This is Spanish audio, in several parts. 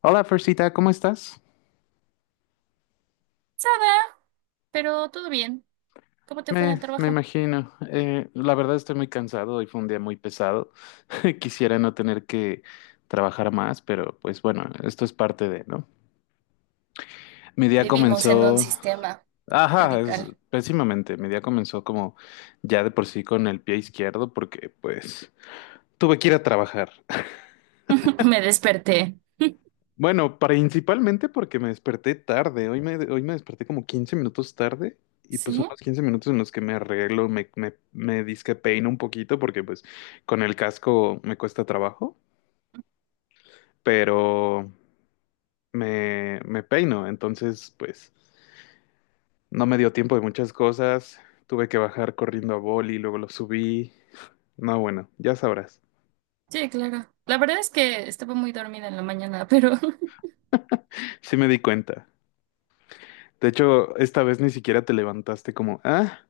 Hola, Fersita, ¿cómo estás? Sada, pero todo bien. ¿Cómo te fue en el Me trabajo? imagino. La verdad estoy muy cansado, hoy fue un día muy pesado. Quisiera no tener que trabajar más, pero pues bueno, esto es parte de, ¿no? Mi día Vivimos en un comenzó, sistema ajá, capital. pésimamente. Mi día comenzó como ya de por sí con el pie izquierdo porque pues tuve que ir a trabajar. Me desperté. Bueno, principalmente porque me desperté tarde. Hoy me desperté como 15 minutos tarde y pues ¿Sí? son los 15 minutos en los que me arreglo, me dizque peino un poquito porque pues con el casco me cuesta trabajo, pero me peino. Entonces pues no me dio tiempo de muchas cosas. Tuve que bajar corriendo a boli, luego lo subí. No, bueno, ya sabrás. Sí, claro. La verdad es que estaba muy dormida en la mañana, pero Sí me di cuenta. De hecho, esta vez ni siquiera te levantaste como, ah,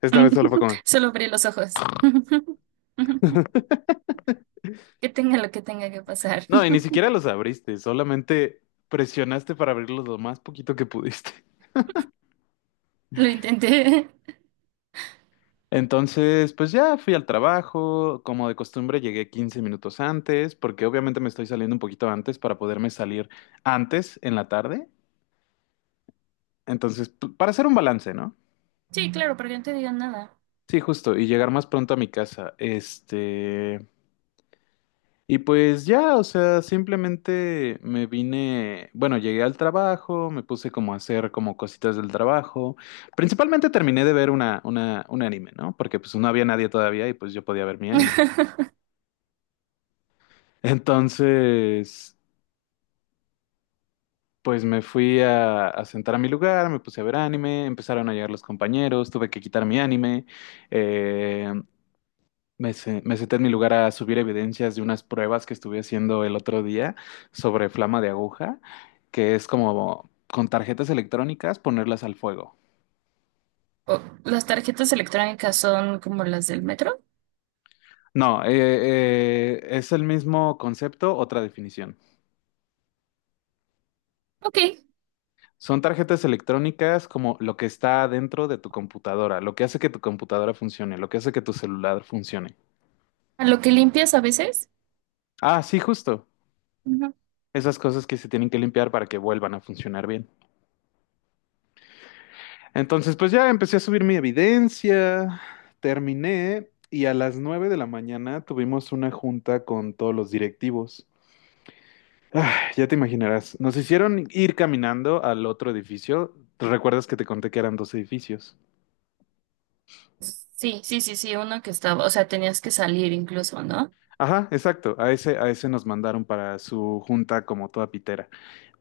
esta vez solo fue como... solo abrí los ojos. Que tenga lo que tenga que pasar. No, y ni siquiera los abriste, solamente presionaste para abrirlos lo más poquito que pudiste. Lo intenté. Entonces, pues ya fui al trabajo, como de costumbre llegué 15 minutos antes, porque obviamente me estoy saliendo un poquito antes para poderme salir antes en la tarde. Entonces, para hacer un balance, ¿no? Sí, claro, para que no te digan nada. Sí, justo, y llegar más pronto a mi casa. Y pues ya, o sea, simplemente me vine, bueno, llegué al trabajo, me puse como a hacer como cositas del trabajo. Principalmente terminé de ver un anime, ¿no? Porque pues no había nadie todavía y pues yo podía ver mi anime. Entonces, pues me fui a sentar a mi lugar, me puse a ver anime, empezaron a llegar los compañeros, tuve que quitar mi anime. eh, me senté en mi lugar a subir evidencias de unas pruebas que estuve haciendo el otro día sobre flama de aguja, que es como con tarjetas electrónicas ponerlas al fuego. Oh, ¿las tarjetas electrónicas son como las del metro? No, es el mismo concepto, otra definición. Ok. Son tarjetas electrónicas como lo que está dentro de tu computadora, lo que hace que tu computadora funcione, lo que hace que tu celular funcione. ¿A lo que limpias a veces? Ah, sí, justo. Esas cosas que se tienen que limpiar para que vuelvan a funcionar bien. Entonces, pues ya empecé a subir mi evidencia, terminé y a las 9 de la mañana tuvimos una junta con todos los directivos. Ya te imaginarás, nos hicieron ir caminando al otro edificio. ¿Te ¿Recuerdas que te conté que eran dos edificios? Sí, sí, sí, sí, uno que estaba, o sea, tenías que salir incluso, ¿no? Ajá, exacto. A ese nos mandaron para su junta como toda pitera.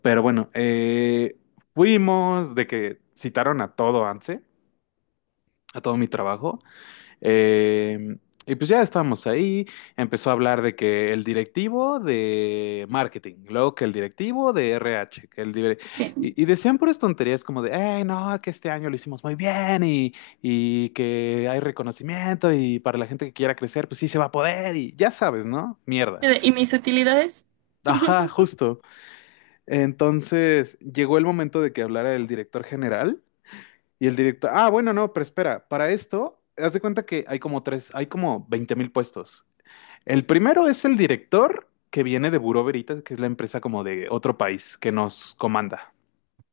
Pero bueno, fuimos de que citaron a todo ANSE, a todo mi trabajo. Eh, y pues ya estábamos ahí, empezó a hablar de que el directivo de marketing, luego que el directivo de RH, que el dire- Sí. Y decían puras tonterías como de, hey, no, que este año lo hicimos muy bien y que hay reconocimiento y para la gente que quiera crecer, pues sí se va a poder y ya sabes, ¿no? Mierda. ¿Y mis utilidades? Ajá, justo. Entonces llegó el momento de que hablara el director general y el director, bueno, no, pero espera, para esto, haz de cuenta que hay como tres, hay como 20,000 puestos. El primero es el director que viene de Buró Veritas, que es la empresa como de otro país que nos comanda.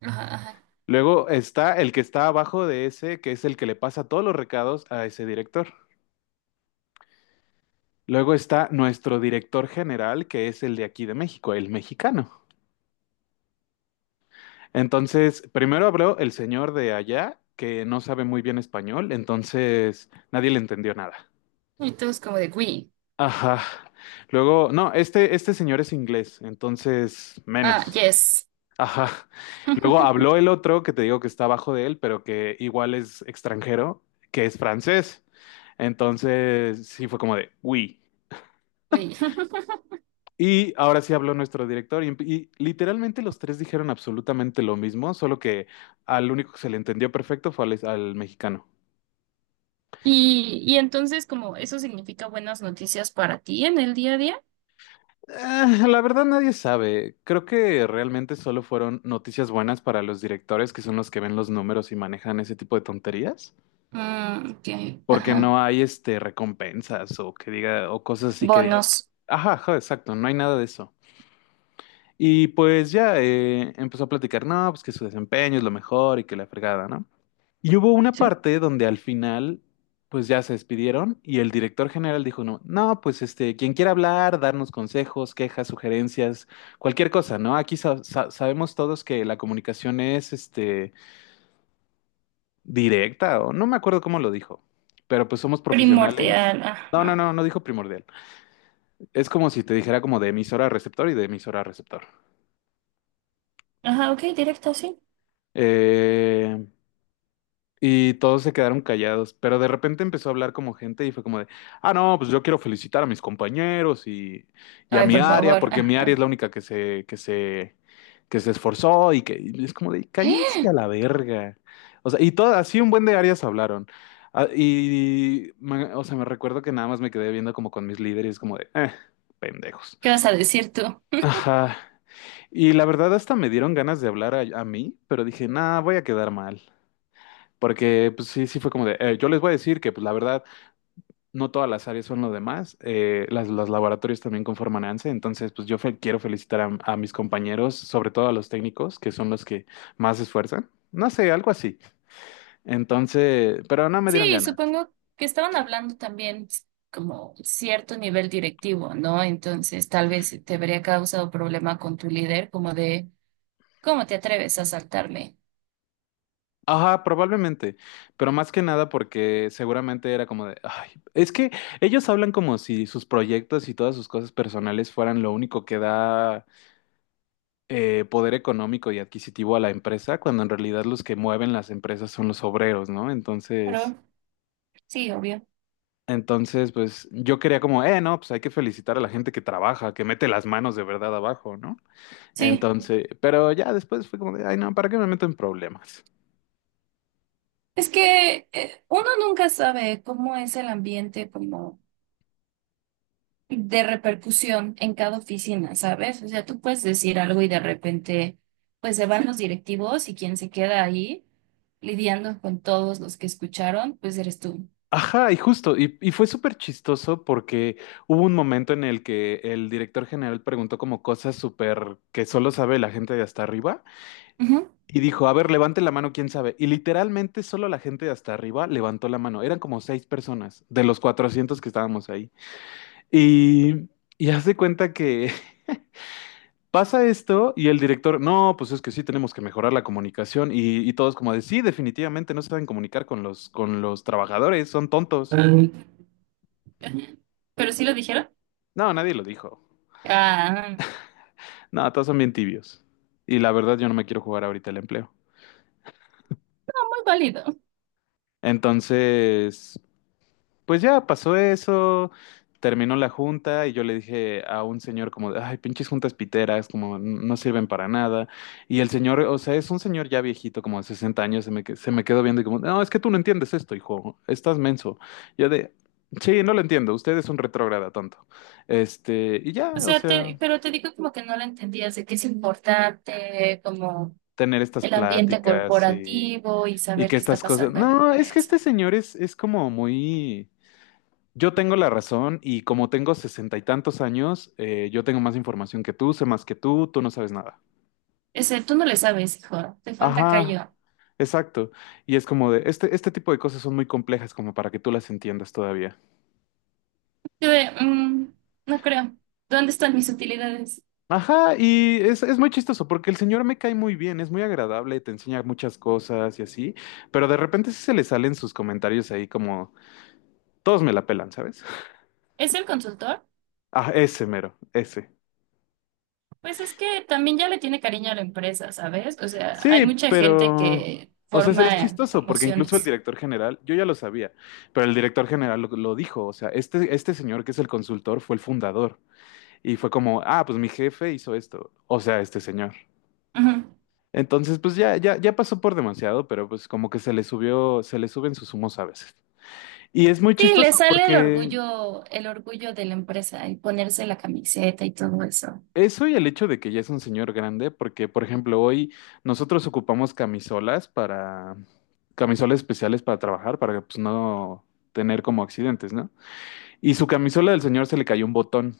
Ajá, ajá. Luego está el que está abajo de ese, que es el que le pasa todos los recados a ese director. Luego está nuestro director general, que es el de aquí de México, el mexicano. Entonces, primero habló el señor de allá, que no sabe muy bien español, entonces nadie le entendió nada. Y todos como de, oui. Ajá. Luego, no, este señor es inglés, entonces Ah, menos. yes. Ajá. Luego habló el otro que te digo que está abajo de él, pero que igual es extranjero, que es francés. Entonces, sí fue como de, uy. Oui. Y ahora sí habló nuestro director y literalmente los tres dijeron absolutamente lo mismo, solo que al único que se le entendió perfecto fue al mexicano. Y entonces como eso significa buenas noticias para ti en el día a día. Ah, la verdad nadie sabe. Creo que realmente solo fueron noticias buenas para los directores, que son los que ven los números y manejan ese tipo de tonterías, Mm, ok, porque ajá. no hay recompensas o que diga o cosas así que digas. Bonos. Ajá, ajá, exacto, no hay nada de eso. Y pues ya empezó a platicar, no, pues que su desempeño es lo mejor y que la fregada, ¿no? Y hubo una Sí. parte donde al final, pues ya se despidieron y el director general dijo, no, no, pues quien quiera hablar, darnos consejos, quejas, sugerencias, cualquier cosa, ¿no? Aquí sabemos todos que la comunicación es, directa o no me acuerdo cómo lo dijo, pero pues somos profesionales. Primordial, No, no, ajá. no, no dijo primordial. Es como si te dijera como de emisora a receptor y de emisora a receptor. Ajá, ok, directo, sí. Eh, Y todos se quedaron callados, pero de repente empezó a hablar como gente y fue como de, ah, no, pues yo quiero felicitar a mis compañeros y a Ay, mi por área, favor, porque mi área ajá. es la única que se esforzó y es como de, cállense a ¿Qué la verga. O sea, y todo, así un buen de áreas hablaron. Ah, o sea, me recuerdo que nada más me quedé viendo como con mis líderes, como de, pendejos. vas a decir tú? Ajá. Y la verdad hasta me dieron ganas de hablar a mí, pero dije, nah, voy a quedar mal. Porque pues sí, sí fue como de, yo les voy a decir que pues la verdad no todas las áreas son lo demás, los laboratorios también conforman ANSE, entonces pues yo quiero felicitar a mis compañeros, sobre todo a los técnicos, que son los que más se esfuerzan, no sé, algo así. Entonces, pero no me dieron Sí, ganas. supongo que estaban hablando también como cierto nivel directivo, ¿no? Entonces, tal vez te habría causado problema con tu líder, como de, ¿cómo te atreves a saltarme? Ajá, probablemente, pero más que nada porque seguramente era como de, ay, es que ellos hablan como si sus proyectos y todas sus cosas personales fueran lo único que da poder económico y adquisitivo a la empresa, cuando en realidad los que mueven las empresas son los obreros, ¿no? Entonces, Claro, sí, obvio. entonces, pues yo quería como, no, pues hay que felicitar a la gente que trabaja, que mete las manos de verdad abajo, ¿no? Sí, Entonces, pero ya después fue como de, ay, no, ¿para qué me meto en problemas? es que uno nunca sabe cómo es el ambiente como de repercusión en cada oficina, ¿sabes? O sea, tú puedes decir algo y de repente pues se van los directivos y quien se queda ahí lidiando con todos los que escucharon, pues eres tú. Ajá, y justo, y fue súper chistoso porque hubo un momento en el que el director general preguntó como cosas súper que solo sabe la gente de hasta arriba. Ujú. Y dijo, a ver, levante la mano, quién sabe. Y literalmente solo la gente de hasta arriba levantó la mano. Eran como seis personas de los 400 que estábamos ahí. Y, y haz de cuenta que pasa esto y el director, no, pues es que sí tenemos que mejorar la comunicación. Y todos como de, sí, definitivamente no saben comunicar con los, trabajadores, son tontos. Pero sí lo dijeron. No, nadie lo dijo. Ah, No, todos son bien tibios. Y la verdad yo no me quiero jugar ahorita el empleo. muy válido. Entonces, pues ya pasó eso, terminó la junta y yo le dije a un señor como, de, ay, pinches juntas piteras, como no sirven para nada. Y el señor, o sea, es un señor ya viejito, como de 60 años, se me quedó viendo y como, no, es que tú no entiendes esto, hijo, estás menso. Yo de, sí, no lo entiendo, usted es un retrógrada tonto. Y O ya, o sea, sea, te, pero te digo como que no lo entendías de que es importante, como tener estas el ambiente pláticas y, corporativo y y saber que qué está estas cosas, pasando en la no, es que este empresa. señor es como muy... Yo tengo la razón y como tengo sesenta y tantos años, yo tengo más información que tú, sé más que tú no sabes nada. Ese, tú no le sabes, hijo, te falta Ajá, callo. exacto. Y es como de, este tipo de cosas son muy complejas como para que tú las entiendas todavía. Yo de, "Mm, no creo. ¿Dónde están mis utilidades? Ajá, y es muy chistoso porque el señor me cae muy bien, es muy agradable, te enseña muchas cosas y así, pero de repente sí se le salen sus comentarios ahí como, todos me la pelan, ¿sabes? ¿Es el consultor? Ah, ese mero, ese. Pues es que también ya le tiene cariño a la empresa, ¿sabes? O sea, hay Sí, mucha gente pero, que o sea, es forma chistoso porque incluso el emociones. director general, yo ya lo sabía, pero el director general lo dijo, o sea, este señor que es el consultor fue el fundador y fue como, ah, pues mi jefe hizo esto, o sea, este señor. Entonces, pues ya pasó por demasiado, pero pues como que se le subió, se le suben sus humos a veces. Y es muy Sí, le chistoso sale porque el orgullo de la empresa, el ponerse la camiseta y todo eso. eso y el hecho de que ya es un señor grande, porque por ejemplo hoy nosotros ocupamos camisolas especiales para trabajar, para pues, no tener como accidentes, ¿no? Y su camisola del señor se le cayó un botón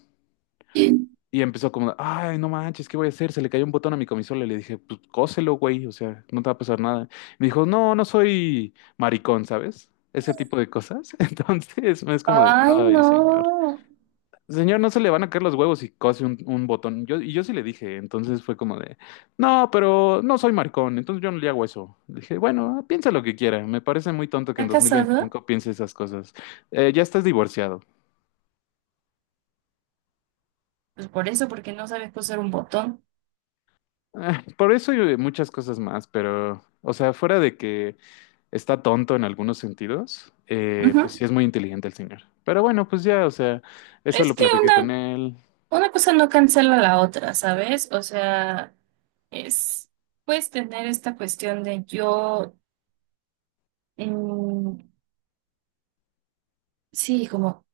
y empezó como, ay, no manches, ¿qué voy a hacer? Se le cayó un botón a mi camisola y le dije, pues cóselo, güey, o sea, no te va a pasar nada. Me dijo, no, no soy maricón, ¿sabes? Ese tipo de cosas. Entonces es como de, Ay, ay, señor. no. Señor, no se le van a caer los huevos y cose un botón. Y yo sí le dije, entonces fue como de, no, pero no soy maricón, entonces yo no le hago eso. Le dije, bueno, piensa lo que quiera, me parece muy tonto que en ¿Está casada? 2025 piense esas cosas. Ya estás divorciado. Pues por eso, porque no sabe coser un botón. Ah, por eso y muchas cosas más, pero, o sea, fuera de que está tonto en algunos sentidos, pues sí Ujú. es muy inteligente el señor. Pero bueno, pues ya, o sea, eso Es lo que platiqué con él. una cosa no cancela la otra, ¿sabes? O sea, es, puedes tener esta cuestión de yo, mm, sí, como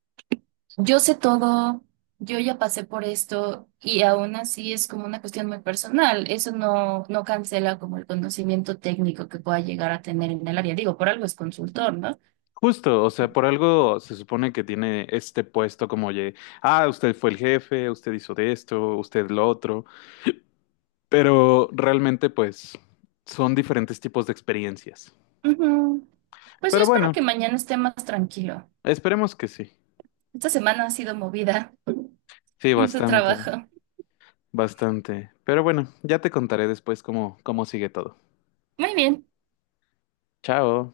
yo sé todo, yo ya pasé por esto y aún así es como una cuestión muy personal. Eso no, no cancela como el conocimiento técnico que pueda llegar a tener en el área. Digo, por algo es consultor, ¿no? Justo, o sea, por algo se supone que tiene este puesto como, oye, usted fue el jefe, usted hizo de esto, usted lo otro, pero realmente pues son diferentes tipos de experiencias. Ujú. Pues yo Pero espero bueno, que mañana esté más tranquilo. esperemos que sí. Esta semana ha sido movida Sí, en tu bastante, trabajo. bastante. Pero bueno, ya te contaré después cómo sigue todo. Muy bien. Chao.